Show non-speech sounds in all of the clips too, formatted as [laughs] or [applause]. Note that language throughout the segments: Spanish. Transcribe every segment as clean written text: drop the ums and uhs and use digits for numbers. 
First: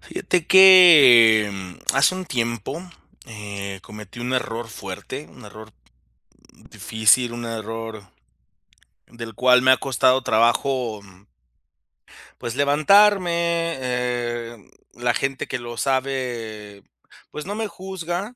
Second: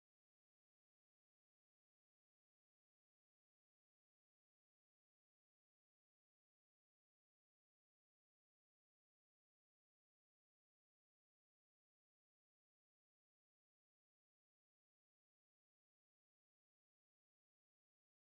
Fíjate que hace un tiempo cometí un error fuerte, un error difícil, un error del cual me ha costado trabajo, pues levantarme. La gente que lo sabe, pues no me juzga,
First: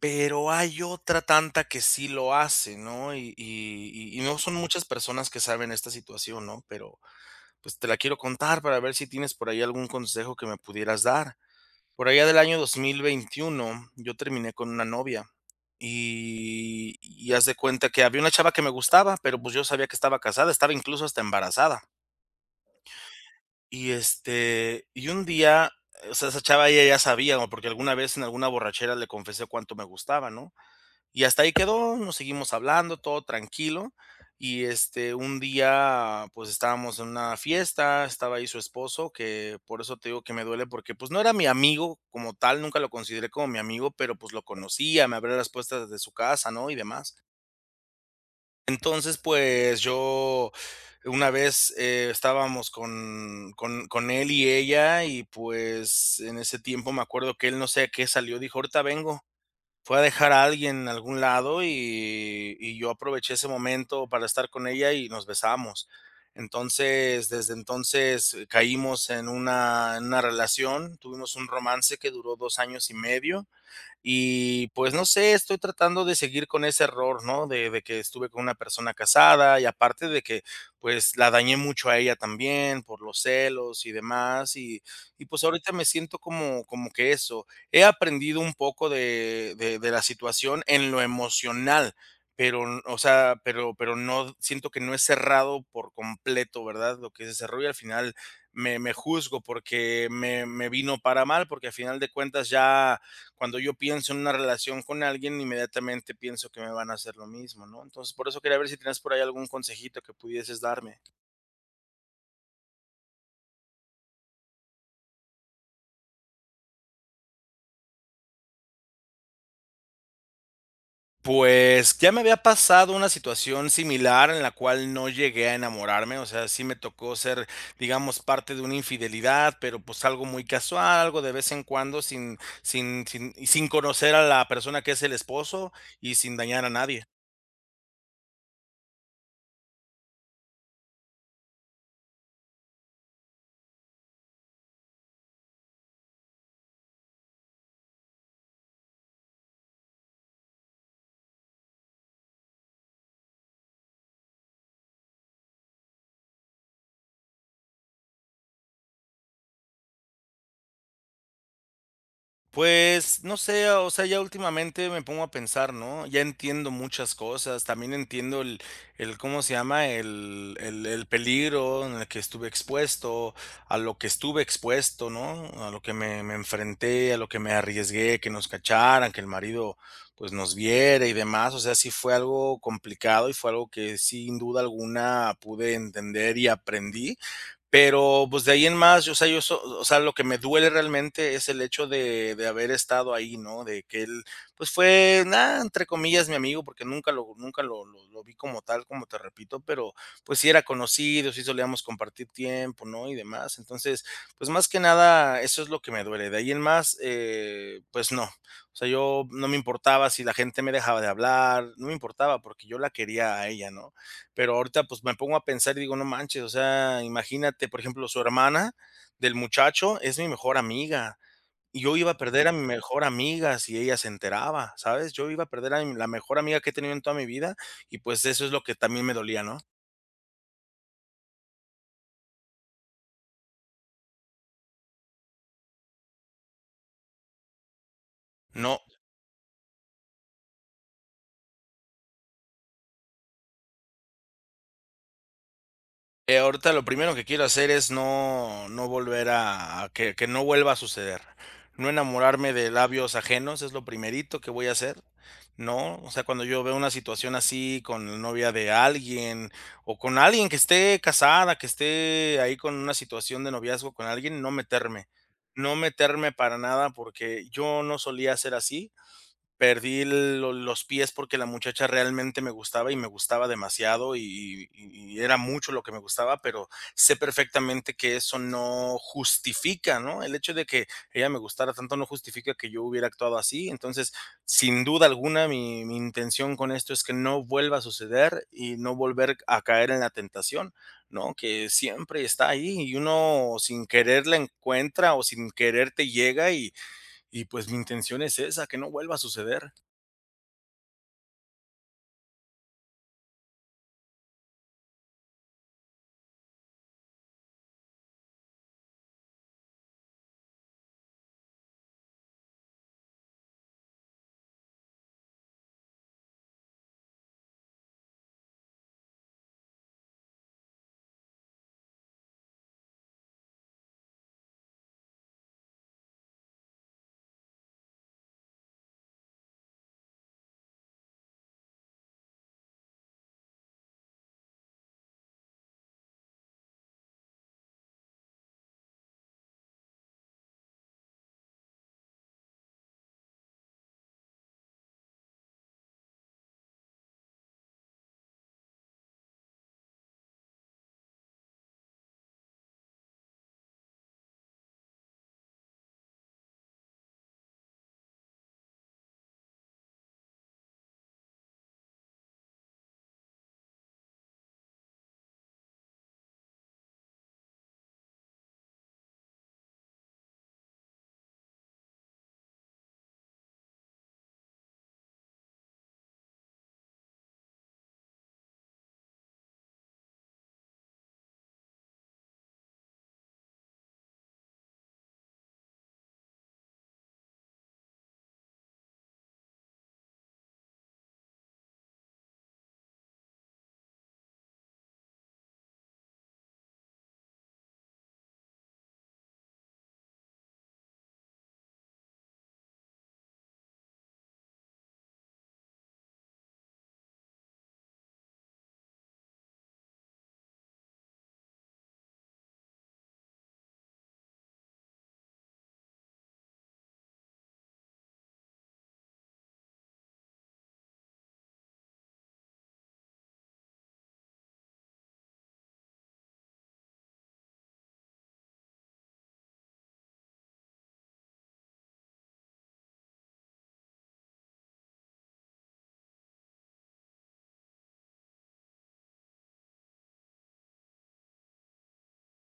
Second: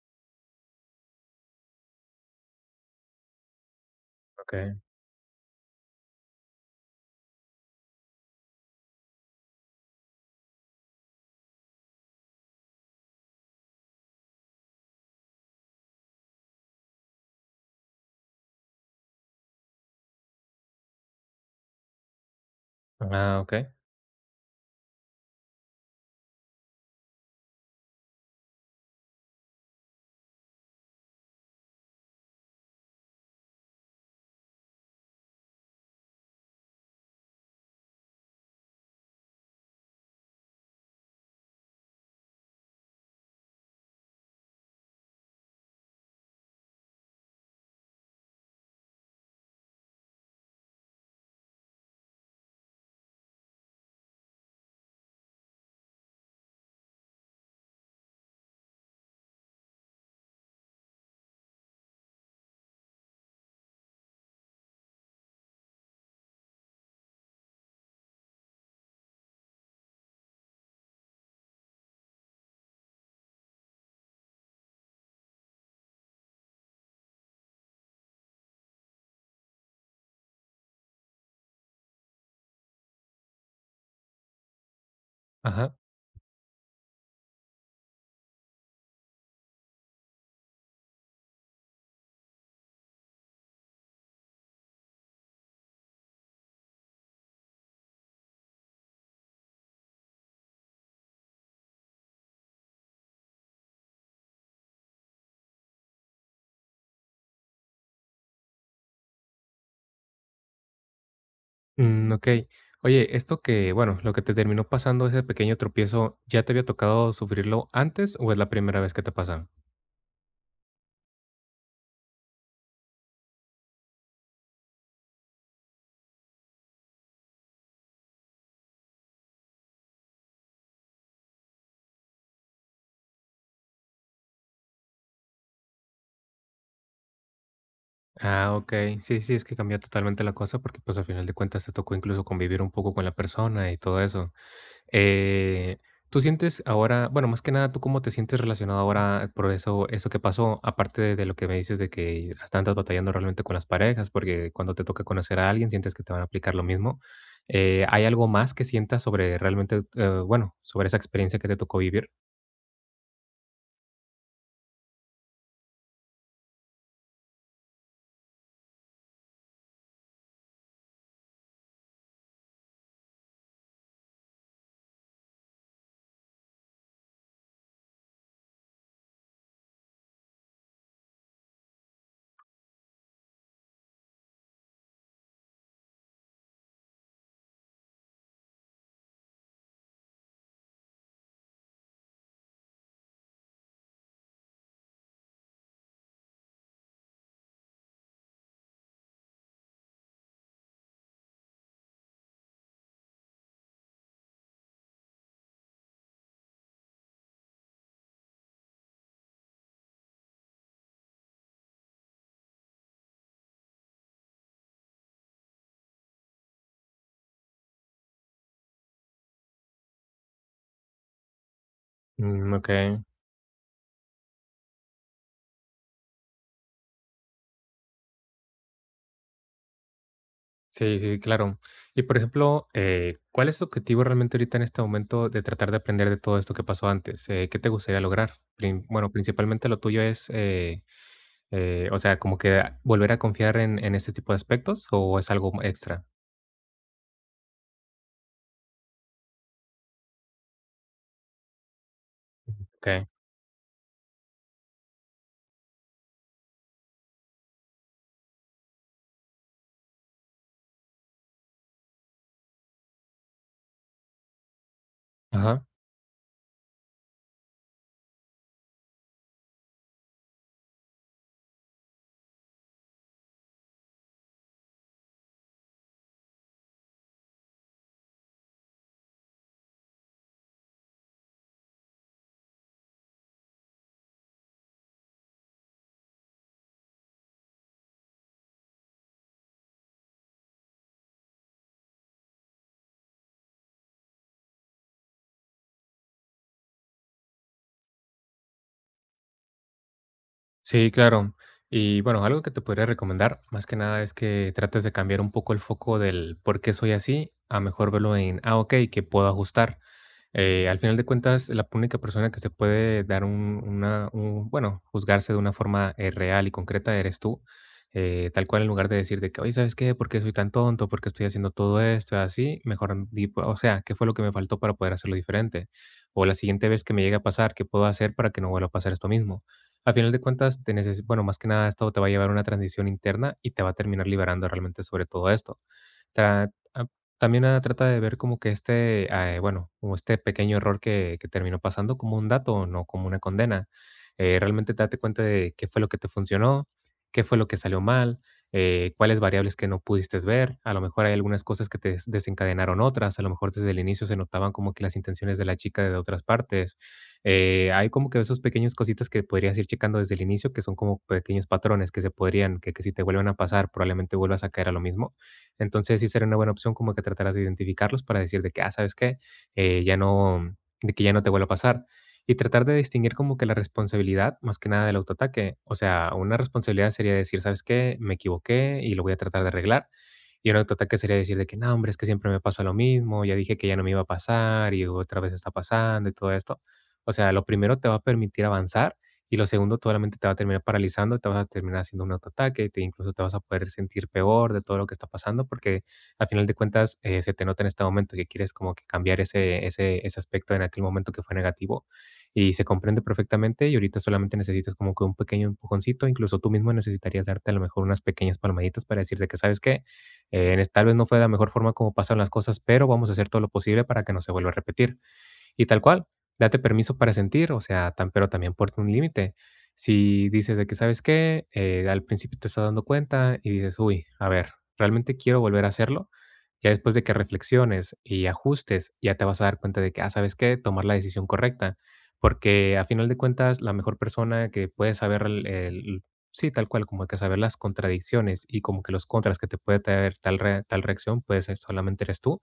pero hay otra tanta que sí lo hace, ¿no? Y no son Okey. muchas personas que saben esta situación, ¿no? Pero pues te la quiero contar para ver si tienes por ahí algún consejo que me pudieras dar. Por allá del año 2021, yo terminé con una novia y haz de cuenta que había una chava que me gustaba, pero, pues, yo sabía que estaba casada, estaba incluso hasta embarazada. Ah, okey. Y, este, y un día, o sea, esa chava ella ya sabía, ¿no? Porque alguna vez en alguna borrachera le confesé cuánto me gustaba, ¿no? Y hasta ahí quedó, nos seguimos hablando, todo tranquilo. Y este, un día, pues estábamos en una fiesta, estaba ahí su esposo, que por eso te digo que me duele, porque pues no era mi amigo como tal, nunca lo consideré como mi amigo, pero pues lo conocía, me abría las puertas de su casa, ¿no? Y demás. Entonces, pues yo una vez estábamos con él y ella, y pues en ese tiempo me acuerdo que él no sé a qué salió, dijo, ahorita vengo. Fue a dejar a alguien en algún lado y yo aproveché ese momento para estar con ella y nos besamos. Entonces, desde entonces caímos en una relación, tuvimos un romance que duró 2 años y medio. Y pues no sé, estoy tratando de seguir con ese error, ¿no? De que estuve con una persona casada y aparte de que pues la dañé mucho a ella también por los celos y demás. Y pues ahorita Ajá. me siento como, como que eso. He aprendido un poco de la situación en lo emocional, pero, o sea, pero no siento que no es cerrado por completo, ¿verdad? Lo que se cerró y al final me juzgo porque me vino para mal, porque al final de cuentas ya cuando yo pienso en una relación con alguien, inmediatamente pienso que me van a hacer lo mismo, ¿no? Entonces, por eso quería ver si tenías por ahí algún consejito que pudieses darme. Mm, okey. Oye, esto que, bueno, lo que te terminó pasando, ese pequeño tropiezo, ¿ya te había tocado sufrirlo antes o es la primera vez que te pasa? Pues ya me había pasado una situación similar en la cual no llegué a enamorarme, o sea, sí me tocó ser, digamos, parte de una infidelidad, pero pues algo muy casual, algo de vez en cuando, sin, sin, sin, y sin conocer a la persona que es el esposo y sin dañar a nadie. Ah, okey. Sí, sí, es que cambia totalmente la cosa porque, pues, al final de cuentas te tocó incluso convivir un poco con la persona y todo eso. Eh, ¿Tú sientes ahora, bueno, más que nada, tú cómo te sientes relacionado ahora por eso, eso que pasó, aparte de lo que me dices de que hasta andas batallando realmente con las parejas, porque cuando te toca conocer a alguien sientes que te van a aplicar lo mismo. ¿Hay algo más que sientas sobre realmente, bueno, sobre esa experiencia que te tocó vivir? Pues, no sé, o sea, ya últimamente me pongo a pensar, ¿no? Ya entiendo muchas cosas, también entiendo el ¿cómo se llama? El peligro en el que estuve expuesto, a lo que estuve expuesto, ¿no? A lo que me enfrenté, a lo que me arriesgué, que nos cacharan, que el marido pues nos viera y demás, o sea, sí fue algo complicado y fue algo que sin duda alguna pude entender y aprendí pero, pues, de ahí en más, yo, o sea, yo so o sea, lo que me duele realmente es el hecho de haber estado ahí, ¿no? De que él, pues, fue, nada, entre comillas, mi amigo, porque nunca lo vi como tal, como te repito, pero, pues, sí era conocido, sí solíamos compartir tiempo, ¿no? Y demás. Entonces, pues, más que nada, eso es lo que me duele. De ahí en más, pues no. O sea, yo no me importaba si la gente me dejaba de hablar, no me importaba porque yo la quería a ella, ¿no? Pero ahorita, pues, me pongo a pensar y digo: "No manches", o sea, imagínate, por ejemplo, su hermana del muchacho es mi mejor amiga, y yo iba a perder a Mm, mi ok, mejor amiga si ella se enteraba, ¿sabes? Yo iba a perder a mi la mejor amiga que he tenido en toda mi vida y, pues, eso es lo que también me dolía, ¿no? sí, sí, claro. Y por ejemplo, ¿cuál es tu objetivo realmente ahorita en este momento de tratar de aprender de todo esto que pasó antes? ¿Qué te gustaría lograr? No. Prin- bueno, principalmente lo tuyo es... o sea, como que volver a confiar en este tipo de aspectos, ¿o es algo extra? Ahorita lo primero que quiero hacer es no volver a que no vuelva a suceder. No enamorarme de Okey, labios ajenos, es lo primerito que voy a hacer, ¿no? O sea, cuando yo veo una situación así con la novia de alguien, o con alguien que esté casada, que esté ahí con una situación de noviazgo con alguien, no meterme. ajá. No meterme para nada, porque yo no solía ser así. Perdí lo los pies porque la muchacha realmente me gustaba y me gustaba demasiado, y era mucho lo que me gustaba, pero sé perfectamente que eso no justifica, ¿no? El hecho de que ella me gustara tanto no justifica que yo hubiera actuado así. Entonces, sin duda alguna, mi intención con esto es que no vuelva a suceder y no volver a caer en la tentación, ¿no? Que siempre está ahí y uno sin querer la encuentra o sin querer te llega y, pues, mi intención es esa, que no vuelva a suceder. Sí, claro. Y bueno, algo que te podría recomendar, más que nada, es que trates de cambiar un poco el foco del por qué soy así, a mejor verlo en, ah, ok, que puedo ajustar. Al final de cuentas, la única persona que se puede dar un, una, un- bueno, juzgarse de una forma real y concreta eres tú. Tal cual, en lugar de decir de que, oye, ¿sabes qué? ¿Por qué soy tan tonto? ¿Por qué estoy haciendo todo esto? Así, mejor, di, o sea, ¿qué fue lo que me faltó para poder hacerlo diferente? O la siguiente vez que me llegue a pasar, ¿qué puedo hacer para que no vuelva a pasar esto mismo? A final de cuentas, te neces bueno, más que nada esto te va a llevar a una transición interna y te va a terminar liberando realmente sobre todo esto. Tra ah, también, ah, trata de ver como que este, ah, bueno, como este pequeño error que terminó pasando como un dato, no como una condena. Realmente date cuenta de qué fue lo que te funcionó, qué fue lo que salió mal, cuáles variables que no pudiste ver. A lo mejor hay algunas cosas que te des desencadenaron otras. A lo mejor desde el inicio se notaban como que las intenciones de la chica de otras partes. Hay como que esos pequeños cositas que podrías ir checando desde el inicio, que son como pequeños patrones que se podrían, que si te vuelven a pasar, probablemente vuelvas a caer a lo mismo. Entonces sí sería una buena opción como que tratarás de identificarlos para decir de que, ah, ¿sabes qué? Ya no, de que ya no te vuelva a pasar. Y tratar de distinguir como que la responsabilidad, más que nada del autoataque. O sea, una responsabilidad sería decir, ¿sabes qué? Me equivoqué y lo voy a tratar de arreglar. Y un autoataque sería decir de que, no, hombre, es que siempre me pasa lo mismo, ya dije que ya no me iba a pasar y otra vez está pasando y todo esto. O sea, lo primero te va a permitir avanzar y lo segundo solamente te va a terminar paralizando, te vas a terminar haciendo un autoataque, te, incluso te vas a poder sentir peor de todo lo que está pasando porque al final de cuentas se te nota en este momento que quieres como que cambiar ese aspecto en aquel momento que fue negativo y se comprende perfectamente y ahorita solamente necesitas como que un pequeño empujoncito, incluso tú mismo necesitarías darte a lo mejor unas pequeñas palmaditas para decirte que sabes que tal vez no fue de la mejor forma como pasaron las cosas, pero vamos a hacer todo lo posible para que no se vuelva a repetir. Y tal cual, date permiso para sentir, o sea, tan, pero también ponte un límite. Si dices de que, ¿sabes qué? Al principio te estás dando cuenta y dices, uy, a ver, realmente quiero volver a hacerlo. Ya después de que reflexiones y ajustes, ya te vas a dar cuenta de que, ah, ¿sabes qué? Tomar la decisión correcta. Porque a final de cuentas, la mejor persona que puede saber, el- sí, tal cual, como que saber las contradicciones y como que los contras que te puede traer tal, re- tal reacción, puede ser solamente eres tú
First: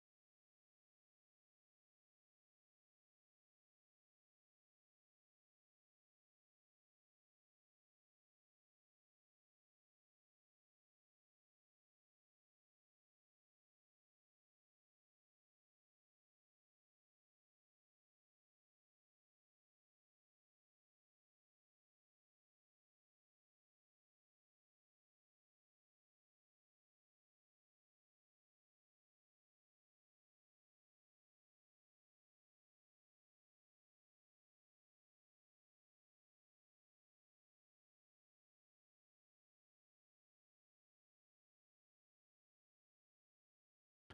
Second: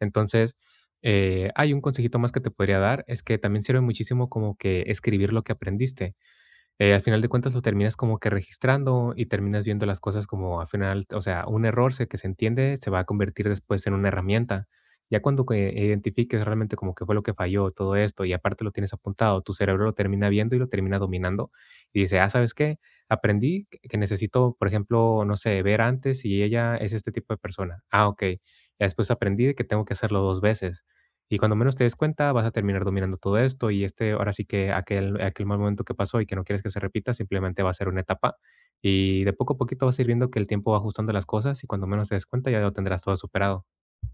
entonces, hay un consejito más que te podría dar, es que también sirve muchísimo como que escribir lo que aprendiste al final de cuentas lo terminas como que registrando y terminas viendo las cosas como al final, o sea, un error se- que se entiende se va a convertir después en una herramienta. Ya cuando que identifiques realmente como que fue lo que falló todo esto y aparte lo tienes apuntado, tu cerebro lo termina viendo y lo termina dominando y dice, ah, ¿sabes qué? Aprendí que necesito, por ejemplo, no sé, ver antes si ella es este tipo de persona. Ah, ok. Ya después aprendí de que tengo que hacerlo dos veces. Y cuando menos te des cuenta, vas a terminar dominando todo esto y este, ahora sí que aquel, aquel mal momento que pasó y que no quieres que se repita, simplemente va a ser una etapa. Y de poco a poquito vas a ir viendo que el tiempo va ajustando las cosas y cuando menos te des cuenta ya lo tendrás todo superado.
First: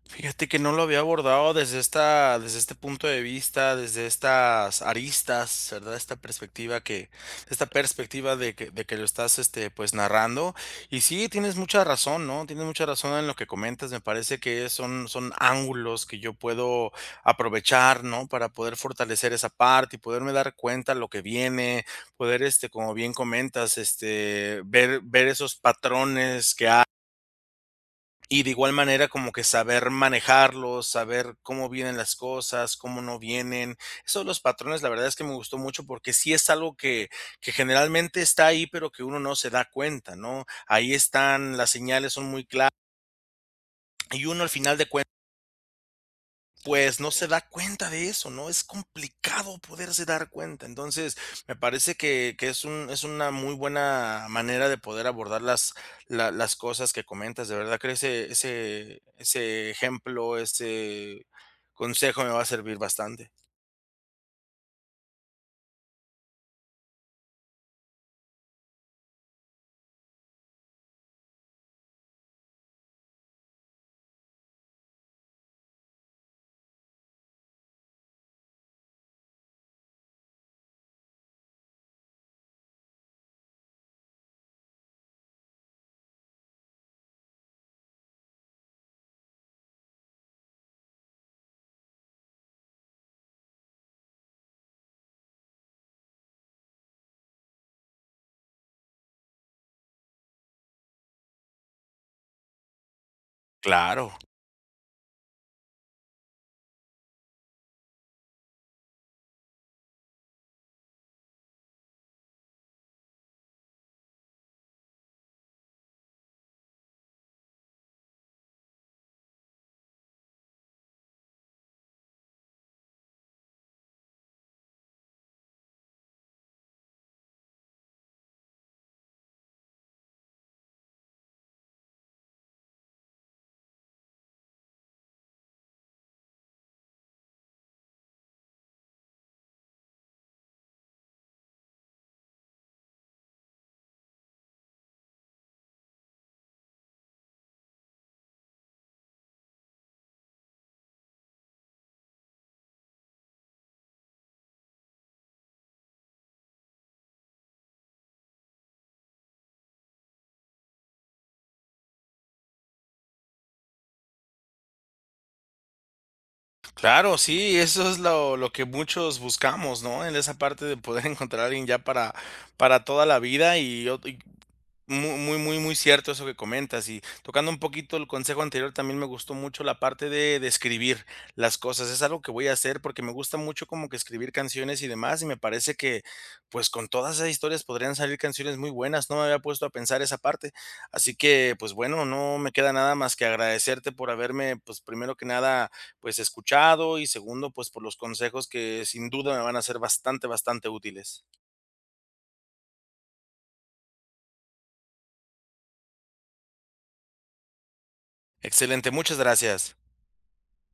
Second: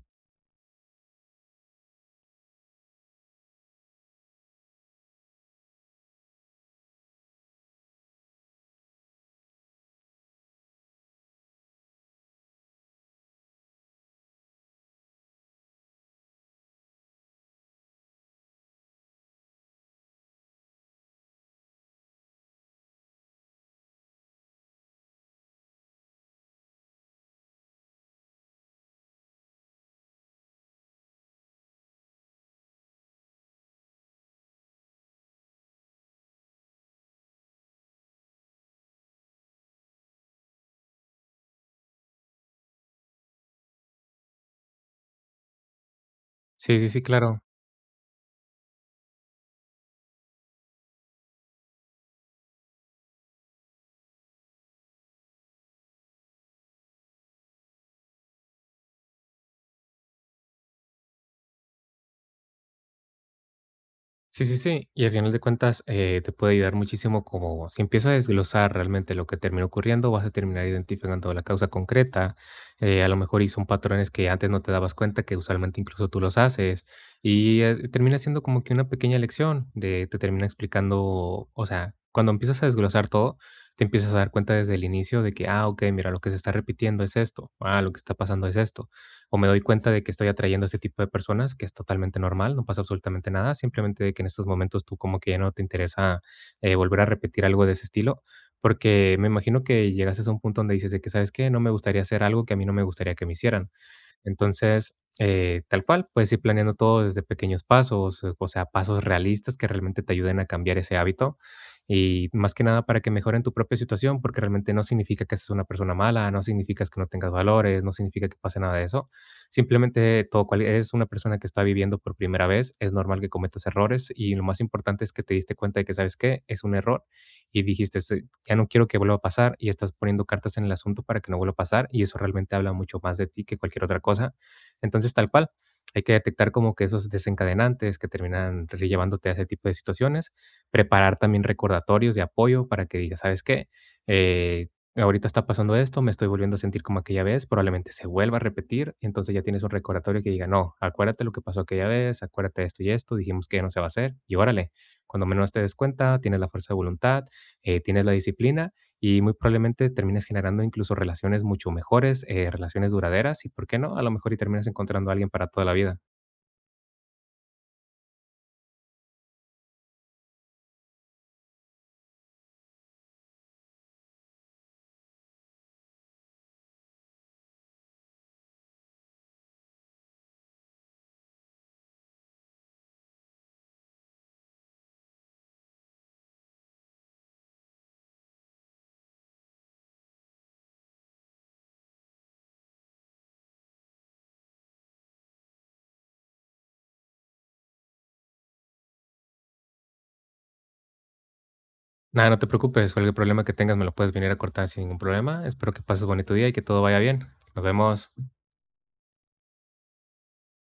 Fíjate que no lo había abordado desde esta, desde este punto de vista, desde estas aristas, ¿verdad? Esta perspectiva que, esta perspectiva de que lo estás, este, pues narrando. Y sí, tienes mucha razón, ¿no? Tienes mucha razón en lo que comentas. Me parece que son, son ángulos que yo puedo aprovechar, ¿no? Para poder fortalecer esa parte y poderme dar cuenta lo que viene, poder, este, como bien comentas, este, ver esos patrones que y de igual manera, como que saber manejarlos, saber cómo vienen las cosas, cómo no vienen. Eso de los patrones, la verdad es que me gustó mucho porque sí es algo que generalmente está ahí, pero que uno no se da cuenta, ¿no? Ahí están, las señales son muy claras y uno al final de cuen Sí, sí, pues sí, no se da claro. cuenta de eso, ¿no? Es complicado poderse dar cuenta. Entonces, me parece que es un, es una muy buena manera de poder abordar las, las cosas que comentas. De verdad que ese ejemplo, ese consejo me va a servir bastante. Sí, sí, sí. Y al final de cuentas, te puede ayudar muchísimo como si empiezas a desglosar realmente lo que terminó ocurriendo, vas a terminar identificando la causa concreta. A lo mejor y son patrones que antes no te dabas cuenta, que usualmente incluso tú los haces. Y termina siendo como que una pequeña lección de te termina explicando, o sea, cuando empiezas a desglosar todo, te empiezas a dar cuenta desde el inicio de que, ah, ok, mira, lo que se está repitiendo es esto, ah, lo que está pasando es esto o me doy cuenta de que estoy atrayendo a este tipo de personas, que es totalmente normal, no pasa absolutamente nada, simplemente de que en estos momentos tú como que ya no te interesa volver a repetir algo de ese estilo, porque me imagino que llegaste a un punto donde dices de que, ¿sabes qué? No me gustaría hacer algo que a mí no me gustaría que me hicieran. Claro, Entonces, tal cual, puedes ir planeando todo desde pequeños pasos, o sea, pasos realistas que realmente te ayuden a cambiar ese hábito y más que nada para que mejoren tu propia situación, porque realmente no significa que seas una persona mala, no significa que no tengas valores, no significa que pase nada de eso. Simplemente todo cual es una persona que está viviendo por primera vez, es normal que cometas errores y lo más importante es que te diste cuenta de que sabes qué es un error y dijiste "Este ya no quiero que vuelva a pasar y estás poniendo cartas en el asunto para que no vuelva a pasar y eso realmente habla mucho más de ti que cualquier otra cosa. Entonces, tal cual, hay que detectar como que esos desencadenantes que terminan re- llevándote a ese tipo de situaciones, preparar también recordatorios de apoyo para que digas, ¿sabes qué? Eh, ahorita está pasando esto, me estoy volviendo a sentir como aquella vez, probablemente se vuelva a repetir, entonces ya tienes un recordatorio que diga, no, acuérdate lo que pasó aquella vez, acuérdate de esto y esto, dijimos que ya no se va a hacer, y órale, cuando menos te des cuenta, tienes la fuerza de voluntad, tienes la disciplina y muy probablemente termines generando incluso relaciones mucho mejores, relaciones duraderas y, ¿por qué no? A lo mejor y terminas encontrando a alguien para toda la vida. claro, sí, eso es lo que muchos buscamos, ¿no? En esa parte de poder [laughs] encontrar a alguien ya para toda la vida , y Mu muy, muy, muy cierto eso que comentas, y tocando un poquito el consejo anterior, también me gustó mucho la parte de escribir las cosas. Es algo que voy a hacer porque me gusta mucho como que escribir canciones y demás, y me parece que, pues, con todas esas historias podrían salir canciones muy buenas. No me había puesto a pensar esa parte. Así que, pues, bueno, no me queda nada más que agradecerte por haberme, pues, primero que nada, pues, escuchado y segundo, pues, por los consejos que sin duda me van a ser bastante, bastante útiles. Nada, no te preocupes, cualquier problema que tengas me lo puedes venir a cortar sin ningún problema. Espero que pases bonito día y que todo vaya bien. Nos vemos. Excelente, muchas gracias.